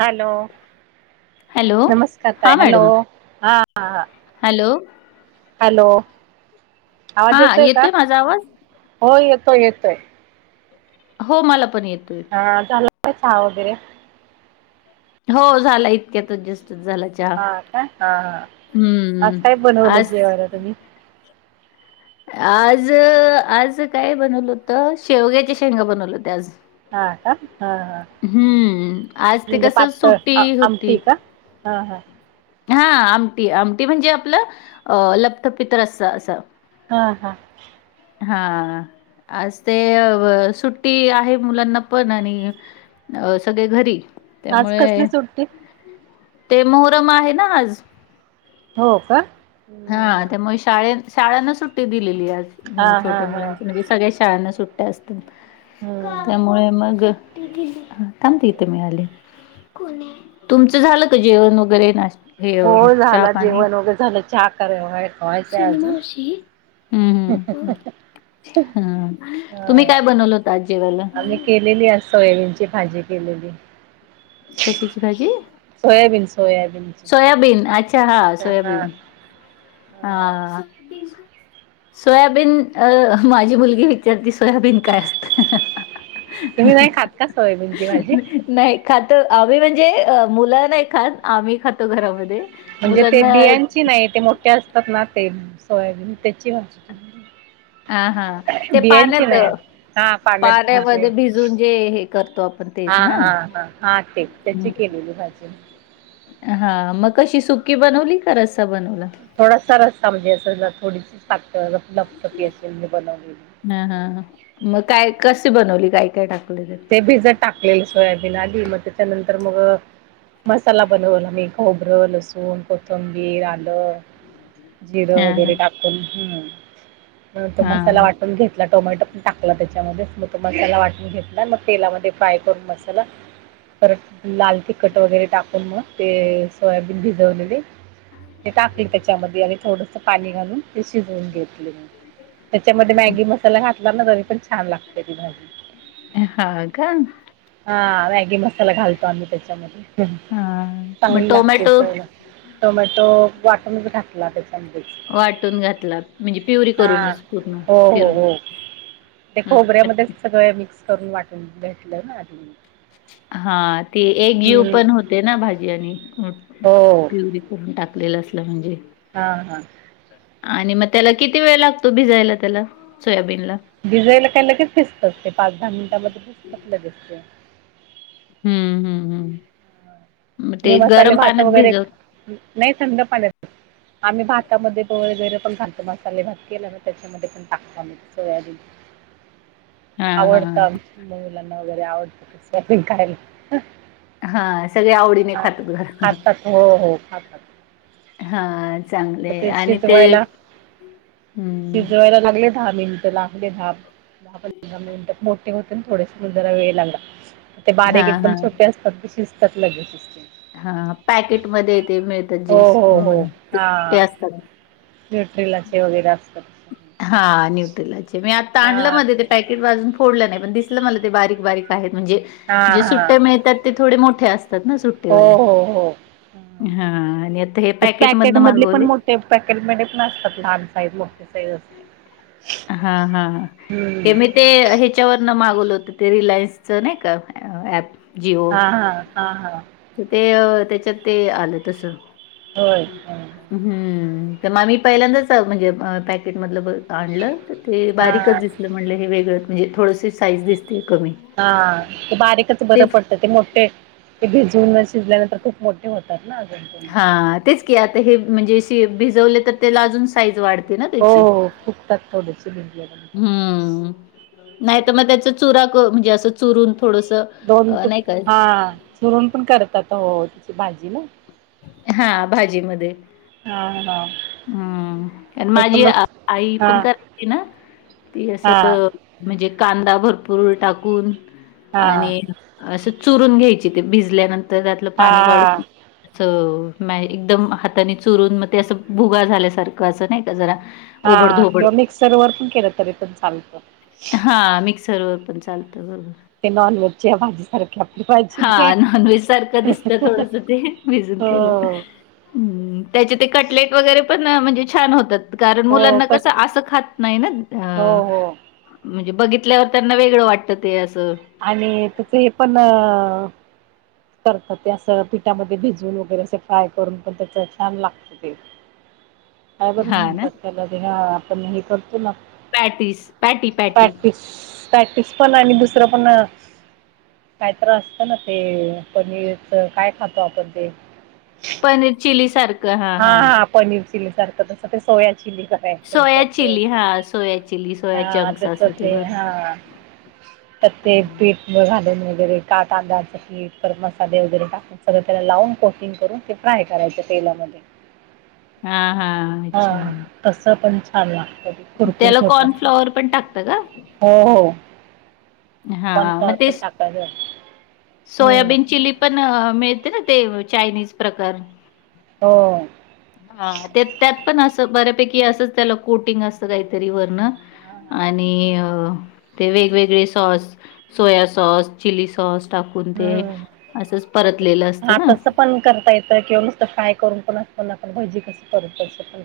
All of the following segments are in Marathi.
हॅलो, हॅलो नमस्कार ताई! हां हॅलो, मॅडम हा हा हा. हॅलो. हॅलो! आवाज हां येतोय का? माझा आवाज होय येतोय येतय. हो मला पण येतोय. हा झाला का चहा वगैरे? हो झालाय इतक्यात जस्ट झालाय. हा काय? हा हा, आज काय बनवलं आज जेवायला तुम्ही? आज आज काय बनवलं होत शेवग्याच्या शेंगा बनवलं होते आज. हा का? हा हा हम्म आज ते म्हणजे, कसं पातळ सुट्टी होती आमटी का? हा हा. हा आमटी आमटी म्हणजे आपलं अ लप्तपित रस असं. हा हा. हा आज ते सुट्टी आहे मुलांना पण आणि अ सगळे घरी. आज त्यामुळे कसली सुट्टी? ते मोहरम आहे ना आज. हो का? हा हम्म त्यामुळे शाळेत शाळांना सुट्टी दिलेली आज हा हा छोट्या हा मुलांची म्हणजे सगळ्या शाळांना सुट टी असत्यात, हम्म त्यामुळे मग थांब की इथे मी आले. तुमचं झालं का जेवण वगैरे ना हे चहा पाणी? सगळ झाल चहा करायला [unintelligible] सोनी मावशी. हम्म हम्म हम्म, तुम्ही काय ह बनवलं होतं आज जेवायला? आम्ही केलेली आज सोयाबीन ची भाजी केलेली. कशाची भाजी? Soybean soybean. सोयाबीन अच्छा! हा सोयाबीन हा. सोयाबीन अ माझी मुलगी विचारती सोयाबीन काय असतं? तुम्ही नाही खात का सोयाबीनची भाजी [inaudible] नाही खातो आम्ही म्हणजे मुलं नाही खात आम्ही खातो घरामध्ये. म्हणजे ते मुलांना बियांची नाही ते मोठे असतात ना ते सोयाबीन त्याची भाजी. हा हा, ते बियांची पाण्यात नाही हा पाण्यात भिजवून पाण्यामध्ये भिजून जे हे करतो आपण हा तेच ना? हा हा हा ते त्याची केलेली भाजी हा मग कशी सुकी बनवली का रस्सा बनवला थोडासा रस्ता म्हणजे असं थोडीशी पातळ लपटफी अशी मी बनवलेली हा हा मग काय कशी बनवली काय काय टाकलं त्यात ते भिजत टाकले सोयाबीन आधी म तेच्यानंतर मग मसाला बनवला मी खोबरं, लसूण, कोथंबीर, आलं जिर हां, वगैरे हां. टाकून ह परत तो मसाला हां. वा टून घेतला टोमॅटो पण टाकला तेच्यामध्ये मग तो मसाला वाटून घेतला मग तेलामध्ये फ्राय करून मसाला परत लाल तिखट वगैरे टाकून मग ते सोयाबीन भिजवलेले ते टाकले त्याच्यामध्ये आणि थोडस पाणी घालून ते शिजवून घेतले त्याच्यामध्ये मॅगी मसाला घातला ना तरी पण छान लागते ती भाजी हाव का हा मॅगी मसाला घालतो आम्ही त्याच्यामध्ये हां. मग चांगली लागते टोमॅटो चव लाग टोमॅटो वाटूनच घातला त्याच्या मधेच वाटून घातला म्हणजे प्युरी करूनच पूर्ण हो हो फिरून हो ते हं. खोबऱ्यामध्ये सगळं मिक्स करून वाटून घेेतलं ना आधी हा ते एक जीव हम्म पण होते ना भाजी आणि हो प्युरी करून टाकलेलं असलं म्हणजे हा हा आणि मग त्याला किती वेळ लागतो भिजायला त्याला सोयाबीनला भिजयला काय लगेच भिसतच ते पाच दहा मिनिटामध्ये भिसतात लगेच ते हम्म हम्म हम् मग तुम्ही ते मसाले गरम भात पाण्यात वगैरे भिजवत नाही संध पाण्याची आम्ही भातामध्ये गुळ वगैरे पण घालतो मसाले भात केला ना त्याच्यामध्ये पण टाकतो आम्ही सोयाबीन हा हा आवडत आमच्या मुलांना वगैरे आवडत ते [inaudible] खायला हा सगळे आवड खातात हो हो खातात हा म चांगले ते आणि शिजवायला हम्म शिजवायला लागले दहा मिनिटं लागले दहा दहा पंधरा मिनिट मोठ हो थोडेसे जरा वेळ लागला ते हा बारीक हा एकदम छोटे असतात ते शिजतात लगेच ते हा पॅकेटमध्ये ते मिळत हो [inaudible] हो हो म्हणून हा न्यूट्रीलाचे वगैरे असतात हा न्यूट्रलाचे मी आता आणलं हा मध्ये ते पॅकेट अजून फोडल नाही पण दिसल मला ते बारीक बारीक आहेत म्हणजे हा जे हा सुट्टे मिळतात ते थोडे मोठे असतात ना सुट हो हो हो. हा आणि आता हे पॅकेट मधन मागवले ते पॅकेटमध्ये पण असतात लहान साईज मोठी साईज असते हा हा हा हम्म केमीत ते ह्याच्यावरन मागवलं होत ते रिलायन्सच नाही का ऍप हा हा हा हा तर ते त्याच्यात ते आलं तस होय. हम्म त मग आम्ही पहिल्यांदाच म्हणजे पॅकेट मधलं बघ आणलं ते बारीकच हा. दिसलं. म्हणलं हे वेगळंच म्हणजे थोडस साईज दिसते कमी. हा ते बारीकच बरं पडत. ते मोठे ते भिजून शिजल्यानंतर खूप मोठे होतात ना अजून. हा तेच की, आता हे म्हणजेे भिजवले त त्याला अजून साईज वाढते. ना हो त्याची. हो फुगतात थोडेसे भिजल्यानंतर हम्म. नाही तर मग त्याच चुरा क म्हणजे असं चुरून थोडंसं. दोन अ, तूक नाही का हा चिरून पण करतात. हो तिची भाजी ना. हा भाजीमध्ये. हा हा हम्म. आणि माझी एकदमच आई हा पण करायची ना ती हा असं म्हणजे कांदा भरपूर टाकून. हा हा आणि असं चुरून घ्यायची. ते भिजल्यानंतर त्यातलं पाणी हा काढून. म एकदम हाताने चुरून. मग ते असं भुगा झाल्यासारखं असं नाही का जरा. हा ओबड-धोबड किंवा मिक्सर वर पण केलं तरी पण चालत. हा मिक्सर वर पण चालतं. बरोबर. ते नॉनव्हेजच्या भाजी सारखी आपली हा भाजी ते नॉन व्हेज सारखं दिसत थोडस ते. भजून हो केल्यात. त्याचे ते कटलेट वगैरे पण म्हणजे छान होतात. कारण हो मुलांना हो कसं असं खात नाही ना. अ हो म्हणजे बघितल्यावर त्यांना वेगळं वाटतं ते असं. आणि त्याच हे पण अ करतात ते अस पिठामध्ये भिजून वगैरे असे फ्राय करून पण त्याच छान लागत ते. काय बरं हां ना? म्हणतात त्याला. ते हा आपण हे करतो ना. Patties. Patty patty. Practice practice पण आणि दुसरं पण काय त्तर असत ना. ते पनीरच काय खातो आपण ते? पनीर चिली सार हा हा पनीर चिली सारखं. तसं ते सोया चिली कर सोया चिली हां, सोया चिली, [unintelligible] सोया हा चंक्स असं ते तसचे बरं. हा. तर ते हां, पीठ घालून वगैरे. का तांदाळाच पीठ. परत मसाले वगैरे टाकू सगळं त्याला लावून. कोटिंग करून ते फ्राय करायच तेलामध्ये. हा हा. हा तसं पण छान लागतं ते. त्याला कुरकुरीत होतं. कॉर्नफ्लॉवर पण टाकता का? हो हो. हा कॉर्नफ्लॉवर म ते पण टाकायचं. हम्म सोयाबीन चिली पण मिळते ना. ते चायनीज प्रकार. हो. हा त्यात पण असं, बऱ्यापैकी असंच त्याला कोटिंग असत काहीतरी वरण. आणि ते वेगवेगळे sauce. Soya sauce. Chilli sauce. टाकून ते हम्म असंच परतलेलं असतं हा ना? तसं पण करता येत. किंवा नुसतं फ्राय करून पण अस पण आपण भजी कस करतो. तस पण.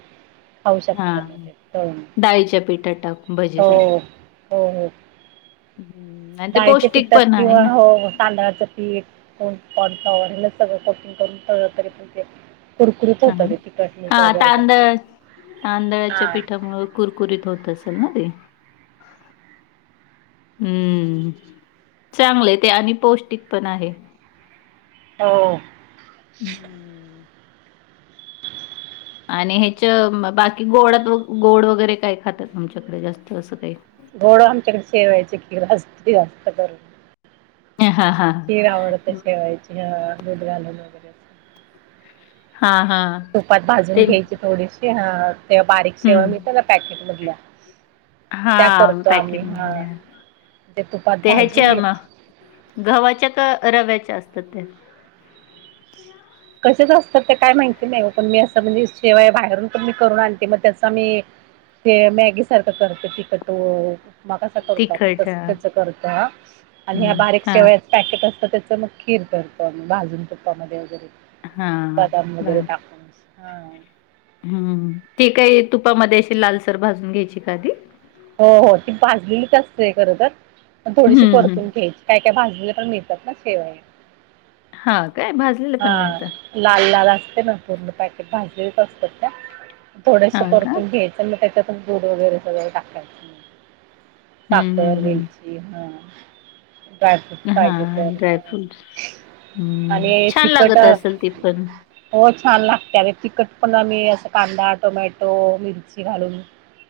शकता म हां, ते तळून. डाळीच्या पिठात टाकून हो भजीसारखं. हो हो. हं, आणि ते डाळीचे पौष्टिक पिठ्टात पण आहे किंवा ना. हो तांदळाचं पीठ. [unintelligible] सगळं कोटिंग करून तळल तरी पण ते कुरकुरीत ह होतं ते तिखट हा मीठ वगैरे टाकून. तांदळा तांदळाच्या हा पीठामुळे कुरकुरीत होत असेल ना ते. हम्म चांगलं ते आणि पौष्टिक पण आहे. हो. हम्म. आणि ह्याच्या बाकी गोडात गोड वगैरे काय खातात. आमच्याकडे जास्त असं काही घोडं आमच्याकडे सेवायच की जास्त जास्तर ह हा हा. तिला आवडत शेवायची दूध घाून वगैरे. असं. हा हा. तुपात भाजून ते घ्यायची थोडीशी तेव्हा बारीक सेवा मी हम्म त्या ना पॅकेट मधल्या हा त्या करतो आम्ही पॅकेट हा मधल्या ते ह्याच्या मग गव्हाच्या का रव्याच्या असतात ते कसेच असतात ते काय माहिती नाही पण मी असं म्हणजे शिवाय बाहेरून पण मी करून आणते मग त्याचा मी ते मॅगी सारखं करत चिकट म. तिखट त्या हम्म बारीक हा सेवा, पॅकेट असतं त्याच मग खीर करतो आम्ही भाजून तुपामध्ये वगैरे, हा बदम वगैरे टाकून हा. हम् ठीक आहे तुपामध्ये अशी लालसर भाजून घ्यायची काधी हो हो ती भाजलेलीच असत खर तर थोडीशी हम्म हम्म परतून घ्यायची काय काय भाजलेली पण, ना सेवा आहे. हा काय भा हा लाल लाल असते ना पूर्ण पॅकेट भाजरीच असतात त्या थोडस हा का परतून घ्यायचं म त्याच्यातून गूड वगैरे सगळं टाकायचं. हम्म साखर हम्म हम्म वेलची हा य हा पाहिजे तर ड्रायफ्रूट्स हम्म आणि छान तिखट लागत असेल ती पण हो छान लागते तखट पण मही अस कांदा टोमॅटो मिरची घालून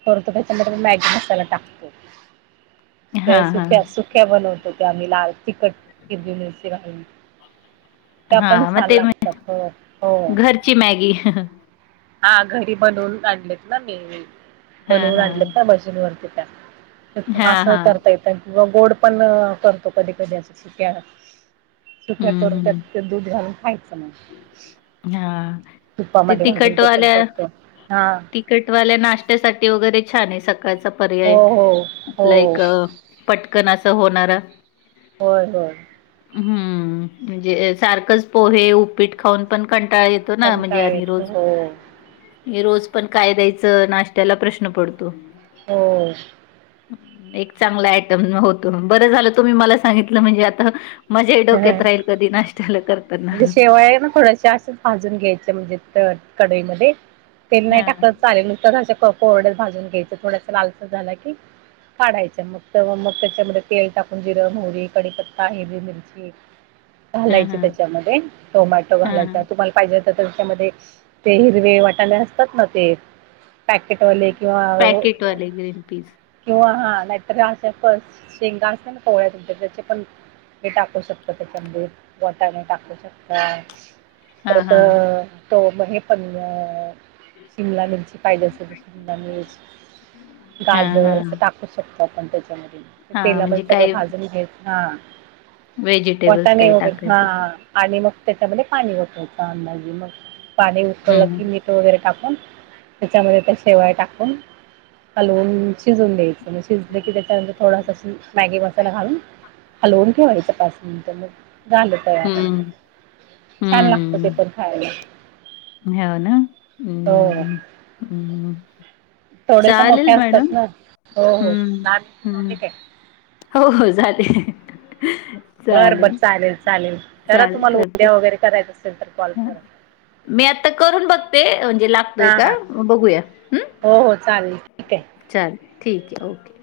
करतो त्या म म मॅगी मसाला टाकतो. त्या हां, सुख्या हां. सुख्या बनवतो त्या आम्ही लाल तिखट किरवी मिरशी घहिली. त्या पण हां, मग छान ते म्हण लागतात हो हो. घरची मॅगी. हा घरी बनवून आणढलेत ना मी हां, बनवून आणलं हां. का भजनीवररती त्यां हां, असं हां. करता य किंवा गोड पण करतो कधी कधी सुक्या सुक्या हं, करून हं. त्यात दूध घालून खायचं मग हां, ते तुपामध्ये घालून ते पण करत. हा. तिकटवाल्या नाशत्यासाठी वगैरे छान आहे सकाळचा हो पर्याय हो आपला हो एक. पटकन असं होणार. होय होय. हम्म म्हणजे सारखंच पोहे उपीट खाऊन पण कंटाळ येत. तो ना म्हणजे कंटाळा आणि येतो रोज रोज पण काय द्यायचं नाश्त्याला प्रश्न पडतो. हो. एक चांगला आयटम होतो बरं झालं तुम्ही मला सांगितलं म्हणजे आता मजाही हो डोक्यात राहील कधी नाश््याला करतना. थोडश अस भाजून घ्यायच्या म्हणजे कडईमध्ये तेल नाही हां, टाकत. चालेल [unintelligible] कोरड्यात भाजून घ्यायचं थोडस लालच झाला की काढायच्य मग मग त्याच्यामध्ये तेल टाकून जिर, मोहरी, कढपत्ता, हिरवी मिरची हां, घालायची हां, त्याच्यामध्ये टोमॅटो घालायचा हां. तुम्हाला पाहिजे तर त्याच्यामध्ये ते हिरवे वाटाणे असतात ना ते पॅकेट वाले किंवा अ पॅकेटवाले ग्रीन पीस. किंवा हा नाहीतर राहते पण शेंगा असता ना पोळ्या तुमच्या त्याचे पण हे टाक टाकु शकता त्याच्यामध्ये बटाने टाकू शकता हां, परत हां, तो म हे पण ग शिमला मिरची पाहिजे असे तर शिमला मिरच हां, गाजर अस हां. टा करू शकतो आपण त्याच्यामध्ये हां, म्हणजे तेलामध्ये सगळं काही भाजून घेच हा. व्हेजिटेबल्स वटाणे काही वगैरे हा टाकायचे तर. आणि मग त्याच्यामध्ये पाणी वापरायचं अंदाजे मग पाणी हं, उठकळलं की मीठ वगैरे टाकून त्याच्यामध्ये त्या शेवाळ्या टाकून हलवून शिजवून द्यायचं. शिजलं की त्याच्यानंतर थोडासा मॅगी मसाला घालून हलवून ठेवायचां. पाच मिनट मग झालं तयार हं, छान लागत ते हं. पण खायला. हो ना हो. हम्म हम्म. थोड्याशा चालेल मोठ्या असतात मॅडम ना हो हो हम्म दहा मिनिट झाले हम्म. काय हो हो जाते. बरं बरं चालेल चालेल करा तुम्हाला करते. उदया वगैरे करायचं असेल तर कॉल हां. करा. मी आता करून बघते म्हणजे लागतोय हां का हां म बघूया हम्म. हो हो चालेल ठीक आहे. चालेल ठीक हां आहे ओके.